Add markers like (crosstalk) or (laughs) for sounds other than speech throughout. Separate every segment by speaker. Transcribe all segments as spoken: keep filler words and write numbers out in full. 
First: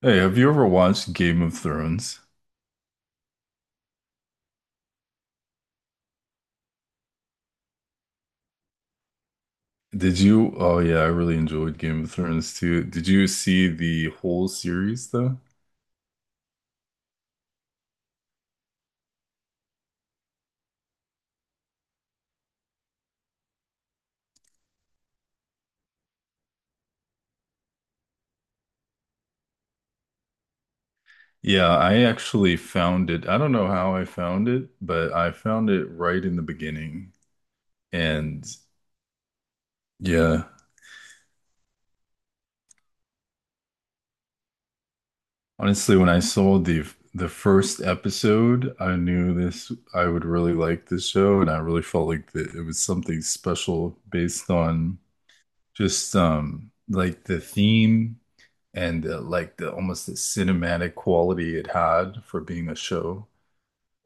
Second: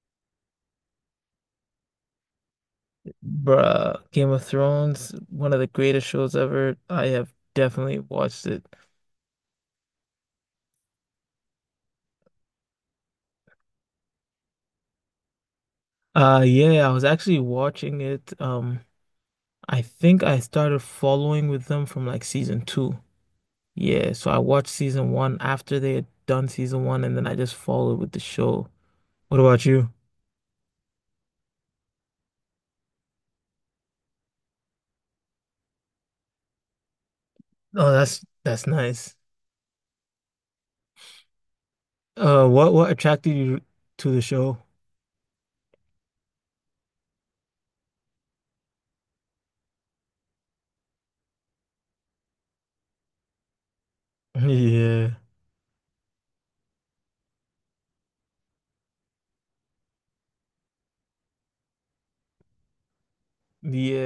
Speaker 1: Hey, have you ever watched Game of Thrones?
Speaker 2: Bruh, Game of Thrones, one of the greatest shows ever. I have definitely watched it.
Speaker 1: Did you? Oh yeah, I really enjoyed Game of Thrones too. Did you see the whole series though?
Speaker 2: Uh yeah, I was actually watching it. Um I think I started following with them from like season two. Yeah, so I watched season one after they had done season one and then I just followed with the show. What about you?
Speaker 1: Yeah, I actually found it. I don't know how I found it, but I found it right in the beginning.
Speaker 2: Oh, that's
Speaker 1: And
Speaker 2: that's nice.
Speaker 1: yeah,
Speaker 2: Uh what what attracted you to the show?
Speaker 1: honestly, when I saw the the first episode, I knew this I would really like this show, and I really felt like that it was something special
Speaker 2: (laughs)
Speaker 1: based on
Speaker 2: Yeah.
Speaker 1: just um like the theme and uh, like the almost the cinematic quality it had for being a show.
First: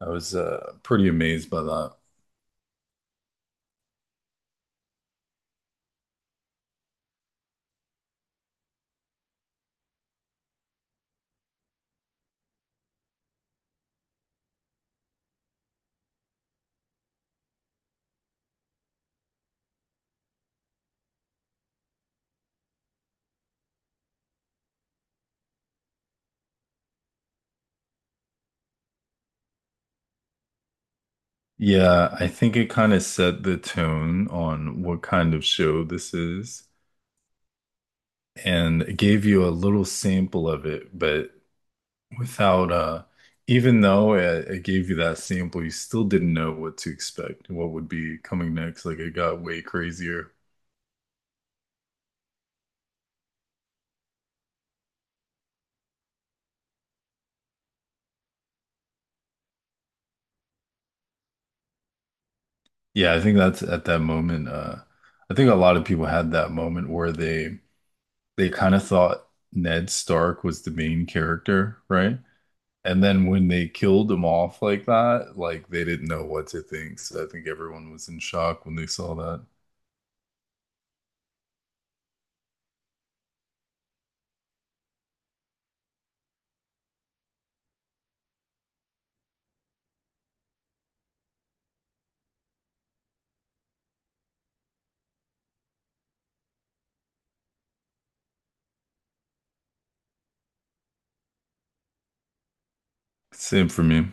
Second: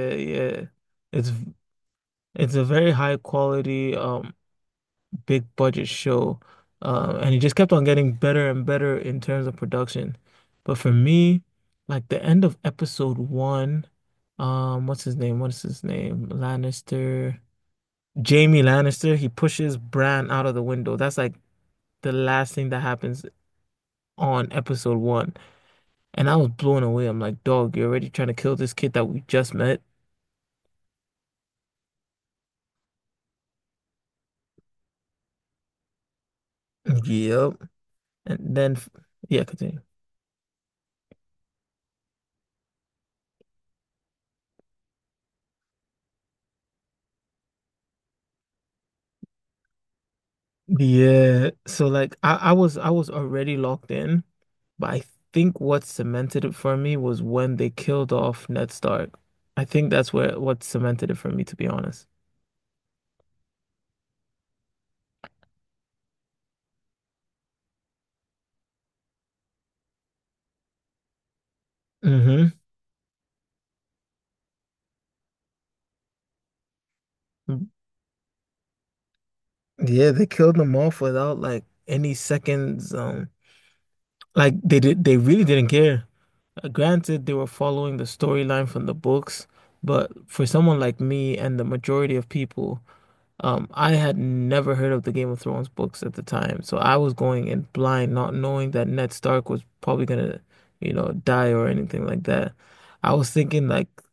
Speaker 1: I was
Speaker 2: yeah.
Speaker 1: uh, pretty
Speaker 2: It's
Speaker 1: amazed by that.
Speaker 2: it's a very high quality um big budget show. Um, and it just kept on getting better and better in terms of production. But for me, like the end of episode one, um, what's his name? What's his name? Lannister. Jamie Lannister, he pushes Bran out of the window. That's like the last thing that happens on episode one. And I was blown away. I'm like, dog, you're already trying to kill this kid that we just met.
Speaker 1: Yeah, I think it kind of set the tone on what kind of show this is,
Speaker 2: Yep. And then,
Speaker 1: and it gave
Speaker 2: yeah,
Speaker 1: you a
Speaker 2: continue.
Speaker 1: little sample of it, but without uh even though it, it gave you that sample, you still didn't know what to expect, what would be coming next. Like it got way crazier.
Speaker 2: Yeah, so like I, I was I was already locked in, but I think what cemented it for me was when they killed off Ned Stark. I think that's where what cemented it for me, to be honest.
Speaker 1: Yeah, I think that's at that moment. Uh, I think a lot of people had that moment where they they kind of thought Ned Stark was the main character, right?
Speaker 2: Hmm.
Speaker 1: And then when they killed him off like that, like they didn't know what to think. So I think everyone was in shock when they saw that.
Speaker 2: Yeah, they killed them off without like any seconds. Um, like they did, they really didn't care. Uh, Granted, they were following the storyline from the books, but for someone like me and the majority of people. Um, I had never heard of the Game of Thrones books at the time, so I was going in blind, not knowing that Ned Stark was probably gonna, you know, die or anything like that. I was thinking
Speaker 1: Same for
Speaker 2: like
Speaker 1: me.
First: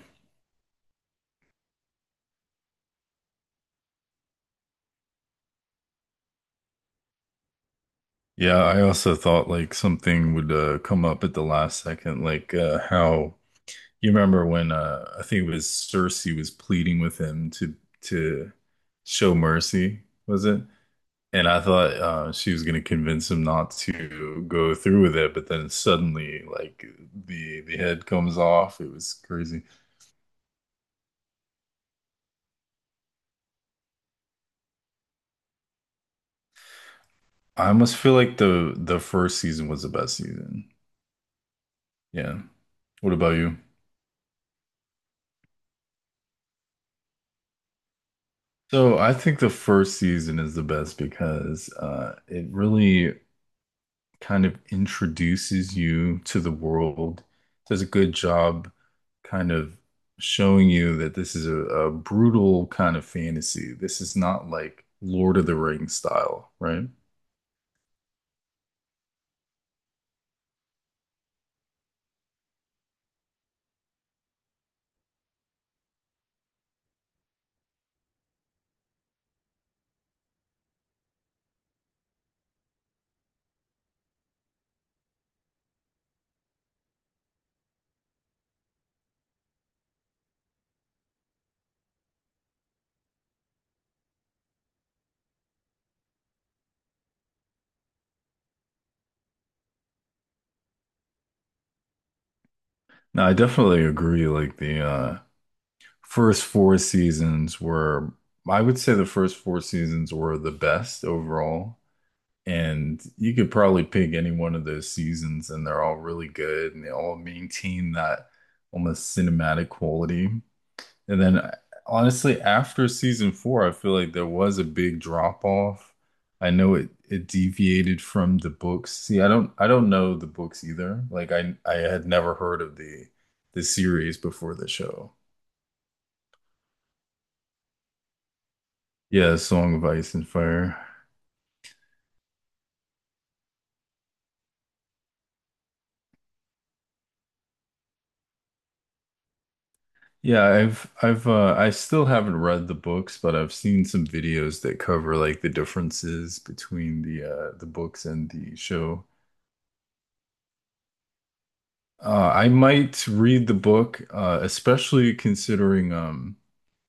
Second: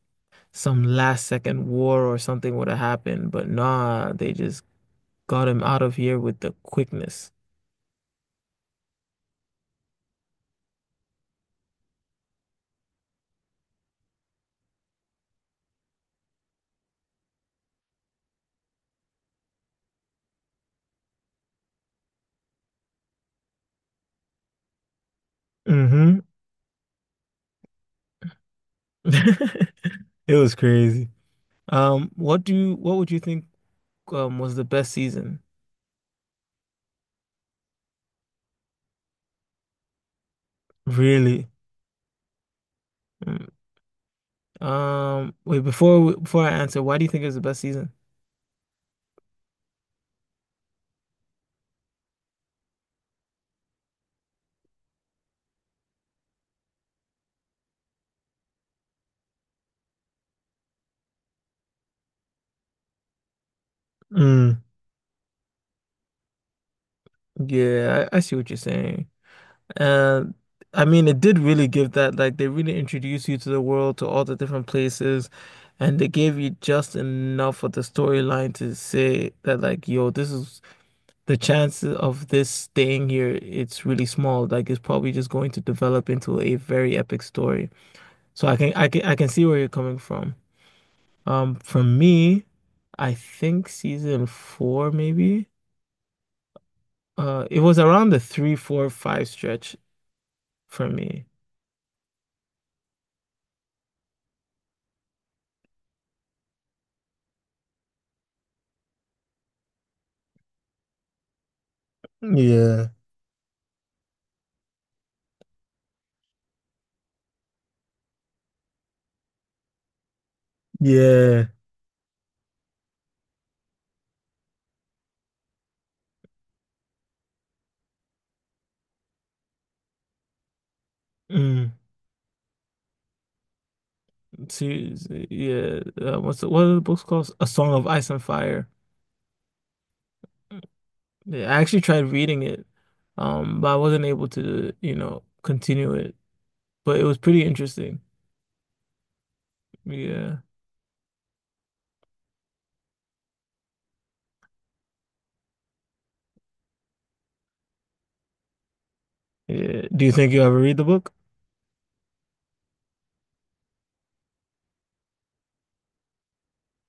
Speaker 2: some last second war or something would have happened, but nah, they just got him out of here with the quickness.
Speaker 1: Yeah, I also thought like something would uh, come up at the last second, like uh, how you remember when uh, I think it was Cersei was pleading with him to to show mercy, was it? And I thought uh, she was going to convince him not to go through with it, but then
Speaker 2: Hmm.
Speaker 1: suddenly, like the the head comes off. It was crazy.
Speaker 2: (laughs) It was crazy. Um, what do you, what would you think um was the best season?
Speaker 1: I almost feel like the the first season was the best season.
Speaker 2: Really?
Speaker 1: Yeah. What about you?
Speaker 2: Um, wait, before before I answer, why do you think it was the best season?
Speaker 1: So I think the first season is the best because uh, it really kind of introduces you to the world, does a good job kind of showing you that this is a, a brutal kind of fantasy. This is not
Speaker 2: Mm.
Speaker 1: like Lord of the Rings style, right?
Speaker 2: Yeah, I, I see what you're saying. Uh, I mean, it did really give that, like, they really introduced you to the world, to all the different places, and they gave you just enough of the storyline to say that, like, yo, this is the chances of this staying here, it's really small. Like it's probably just going to develop into a very epic story. So I can I can I can see where you're coming from. Um, for me, I think season four maybe. Uh, it was around the three, four, five stretch for me.
Speaker 1: Now, I definitely agree. Like the uh, first four seasons were, I would say the first four seasons were the best overall.
Speaker 2: Yeah.
Speaker 1: And you could probably pick any one of those seasons, and they're all really good, and they all maintain that almost cinematic quality. And
Speaker 2: Yeah.
Speaker 1: then honestly, after season four, I feel like there was a big drop off. I know it it deviated from the books. See, I don't I don't know the books either. Like I
Speaker 2: Mm,
Speaker 1: I had never heard of the the series before the
Speaker 2: series,
Speaker 1: show.
Speaker 2: yeah. Uh, what's the, what are the books called? A Song of Ice and Fire.
Speaker 1: Yeah, Song of Ice and Fire.
Speaker 2: Yeah, I actually tried reading it, um, but I wasn't able to, you know, continue it. But it was pretty interesting. Yeah.
Speaker 1: Yeah, I've I've uh I still haven't read the books, but I've seen some videos that cover like the differences between the uh the books and the show.
Speaker 2: Yeah. Do you think you ever read the book?
Speaker 1: Uh, I might read the book, uh, especially considering um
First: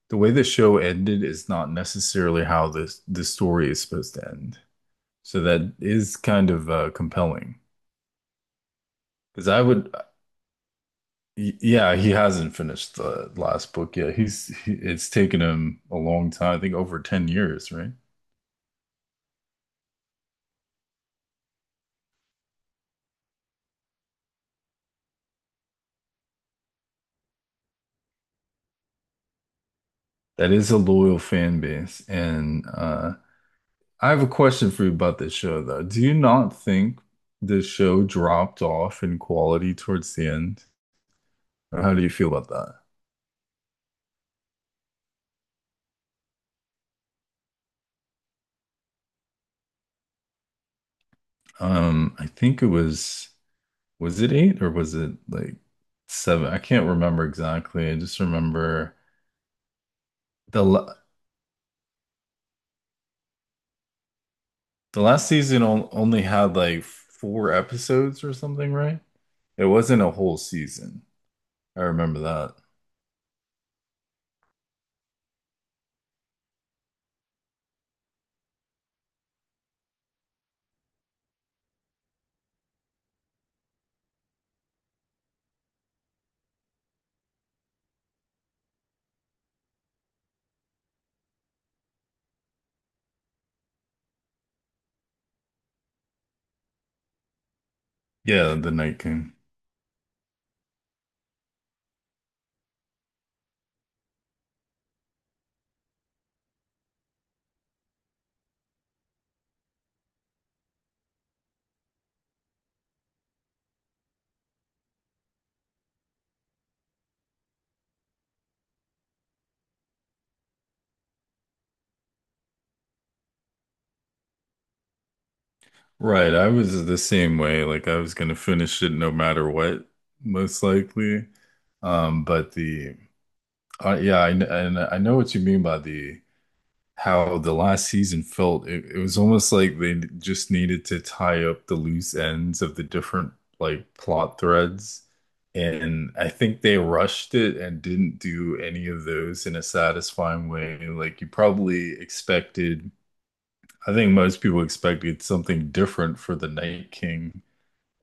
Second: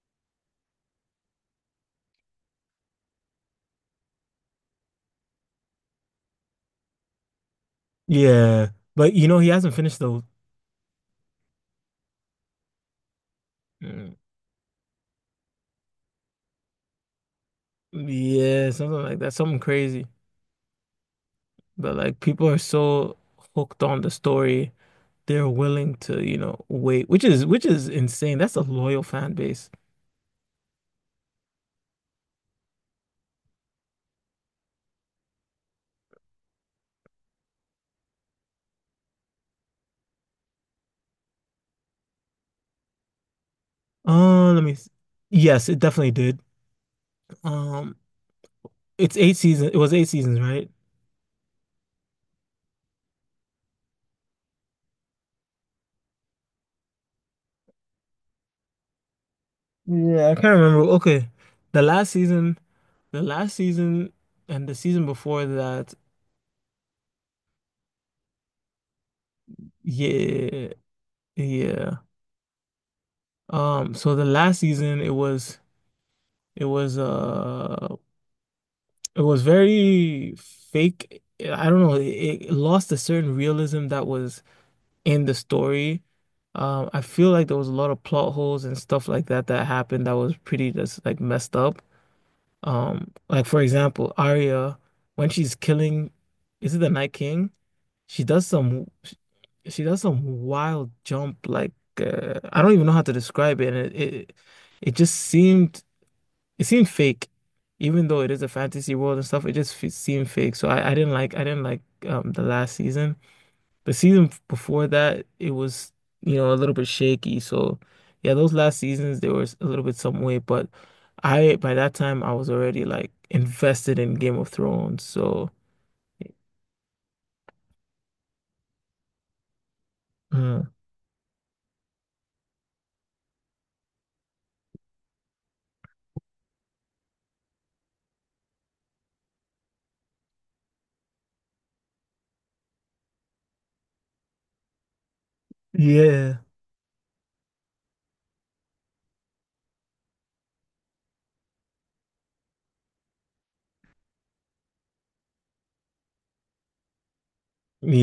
Speaker 1: the way the show ended is not necessarily how this the story is supposed to end. So that is kind of uh, compelling
Speaker 2: Yeah. But you know,
Speaker 1: because
Speaker 2: he
Speaker 1: I
Speaker 2: hasn't
Speaker 1: would,
Speaker 2: finished those.
Speaker 1: yeah, he hasn't finished the last book
Speaker 2: Mm.
Speaker 1: yet. He's he, it's taken him a long time. I think over ten years, right?
Speaker 2: Yeah, something like that. Something crazy. But like people are so hooked on the story, they're willing to, you know, wait, which is which is insane. That's a loyal fan base.
Speaker 1: That is a loyal fan base, and uh, I have a question for you about this show though. Do you not think the show dropped off in quality towards the end? Or how do you feel about that?
Speaker 2: Uh, let me s- Yes, it definitely did. Um, it's eight seasons. It was eight seasons, right?
Speaker 1: Um, I think it was. Was it eight or was it like seven? I can't remember exactly. I just remember
Speaker 2: Yeah, I can't
Speaker 1: the
Speaker 2: remember.
Speaker 1: la-
Speaker 2: Okay. The last season, the last season and the
Speaker 1: the
Speaker 2: season
Speaker 1: last
Speaker 2: before
Speaker 1: season on-
Speaker 2: that.
Speaker 1: only had like four episodes or something, right? It wasn't a whole
Speaker 2: Yeah,
Speaker 1: season. I
Speaker 2: yeah.
Speaker 1: remember that.
Speaker 2: Um, so the last season it was it was uh it was very fake. I don't know, it, it lost a certain realism that was in the story. Um, I feel like there was a lot of plot holes and stuff like that that happened that was pretty just like messed up. Um, like for example, Arya when she's killing, is it the Night King? She does
Speaker 1: Yeah, the
Speaker 2: some
Speaker 1: Night King.
Speaker 2: she does some wild jump like, uh, I don't even know how to describe it. And, it, it it just seemed, it seemed fake, even though it is a fantasy world and stuff. It just fe seemed fake. So, I, I didn't like I didn't like um the last season. The season f- before that it was, you know, a little bit shaky. So yeah, those last seasons they were s- a little bit some way, but I by that time I was already like invested in Game of Thrones. So
Speaker 1: Right, I was the same way. Like I was gonna finish it no matter what, most
Speaker 2: uh,
Speaker 1: likely. Um, but the uh, yeah, I, kn- I I know what you mean by the how the last season felt. It, it was almost like they just needed to tie up the loose ends of the different like plot threads. And I
Speaker 2: yeah.
Speaker 1: think they rushed it and didn't do any of those in a satisfying way. Like you probably expected, I think most people expected something different for the Night King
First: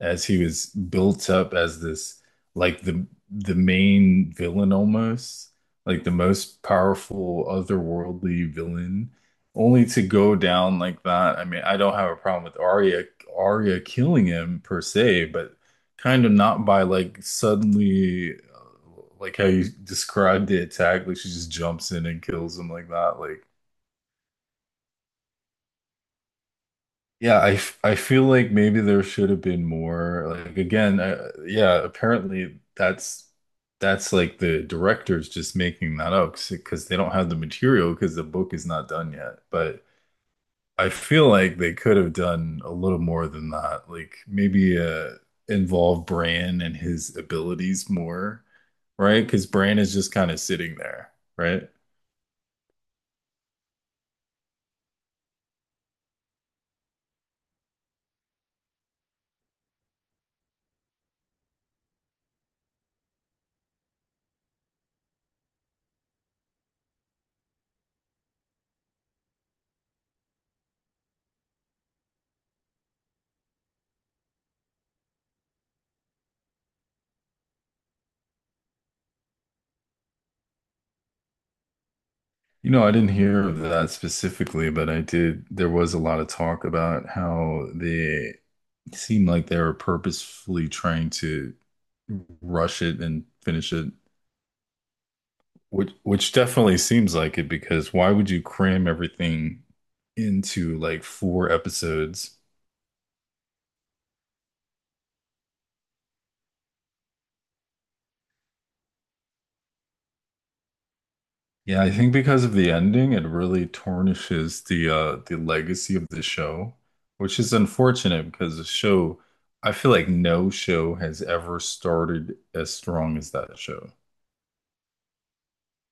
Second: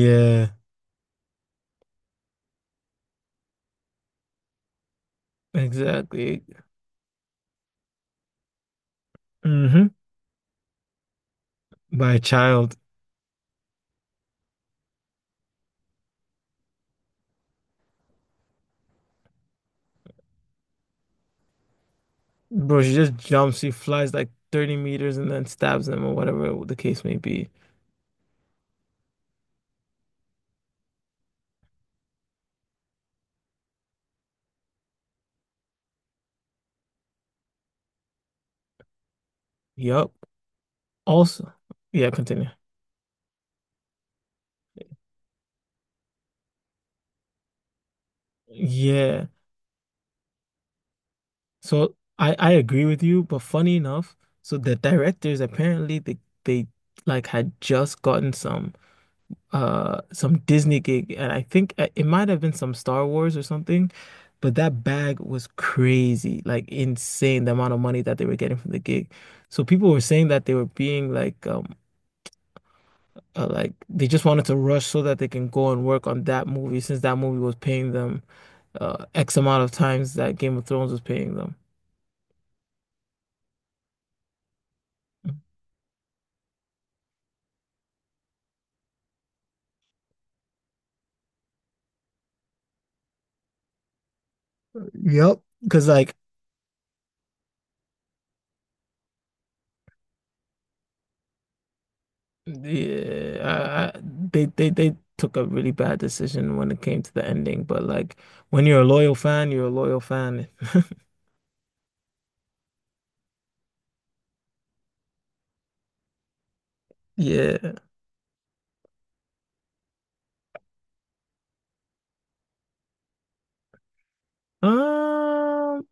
Speaker 1: as he was built up as this like the the main villain, almost like the
Speaker 2: Exactly.
Speaker 1: most powerful otherworldly villain, only
Speaker 2: Hmm.
Speaker 1: to go down like that. I mean, I don't have
Speaker 2: By
Speaker 1: a
Speaker 2: a
Speaker 1: problem with
Speaker 2: child.
Speaker 1: Arya Arya killing him per se, but kind of not by like suddenly, uh, like how you described the attack, like she just jumps in and kills him
Speaker 2: Bro,
Speaker 1: like
Speaker 2: she just
Speaker 1: that. Like
Speaker 2: jumps, she flies like thirty meters and then stabs them or whatever the case may
Speaker 1: yeah,
Speaker 2: be.
Speaker 1: I, f- I feel like maybe there should have been more. Like again, uh, yeah, apparently that's that's like the director's just making that up because they don't have the material because the book is not done yet. But
Speaker 2: Yup.
Speaker 1: I feel
Speaker 2: Also,
Speaker 1: like they could
Speaker 2: yeah,
Speaker 1: have
Speaker 2: continue.
Speaker 1: done a little more than that. Like maybe uh involve Bran and his abilities more, right?
Speaker 2: Yeah.
Speaker 1: Because Bran is just kind of sitting there, right?
Speaker 2: So I I agree with you, but funny enough, so the directors apparently they they like had just gotten some. Uh some Disney gig and I think, uh, it might have been some Star Wars or something, but that bag was crazy, like insane the amount of money that they were getting from the gig. So people were saying that they were being like um uh, like they just wanted to rush so that they can go and work on that movie since that movie was paying them uh X amount of times that Game of Thrones was paying them.
Speaker 1: You know, I didn't hear of that specifically, but I did. There was a lot of talk about how the seemed like they were purposefully trying to rush it and finish it,
Speaker 2: Yep. Because
Speaker 1: which
Speaker 2: like,
Speaker 1: which definitely seems like it, because why would you cram everything into like four episodes?
Speaker 2: yeah, I, I, they they they took a really bad decision when it came to the ending. But like, when you're a loyal fan, you're a loyal fan. (laughs)
Speaker 1: Yeah, I think because of the ending, it really tarnishes the uh the legacy of the show, which is
Speaker 2: Yeah.
Speaker 1: unfortunate because the show, I feel like no show has ever started as strong as that show.
Speaker 2: Um,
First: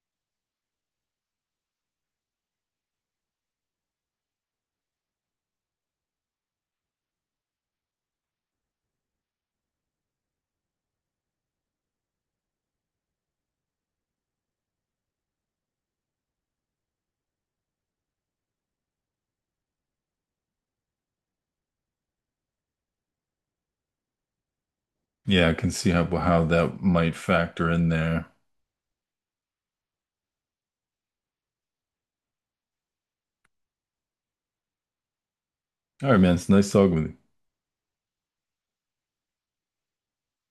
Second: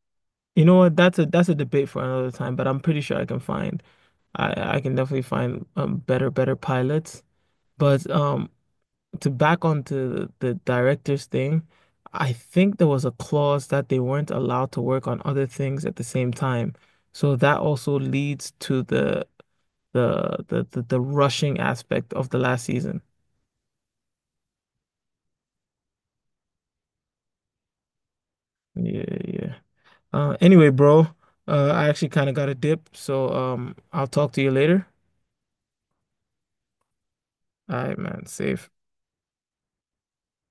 Speaker 2: you know what? That's a that's a debate for another time. But I'm pretty sure I can find, I I can definitely find um better better pilots. But um, to back onto the, the director's thing, I think there was a clause that they weren't allowed to work on other things at the same time. So that also leads to the the the the, the rushing aspect of the last season.
Speaker 1: Yeah, I can see how how that might factor in there.
Speaker 2: Yeah, yeah. Uh, anyway, bro, uh, I actually kind of got a dip, so um, I'll talk to you later.
Speaker 1: All right, man, it's nice talking with you.
Speaker 2: All right, man, safe.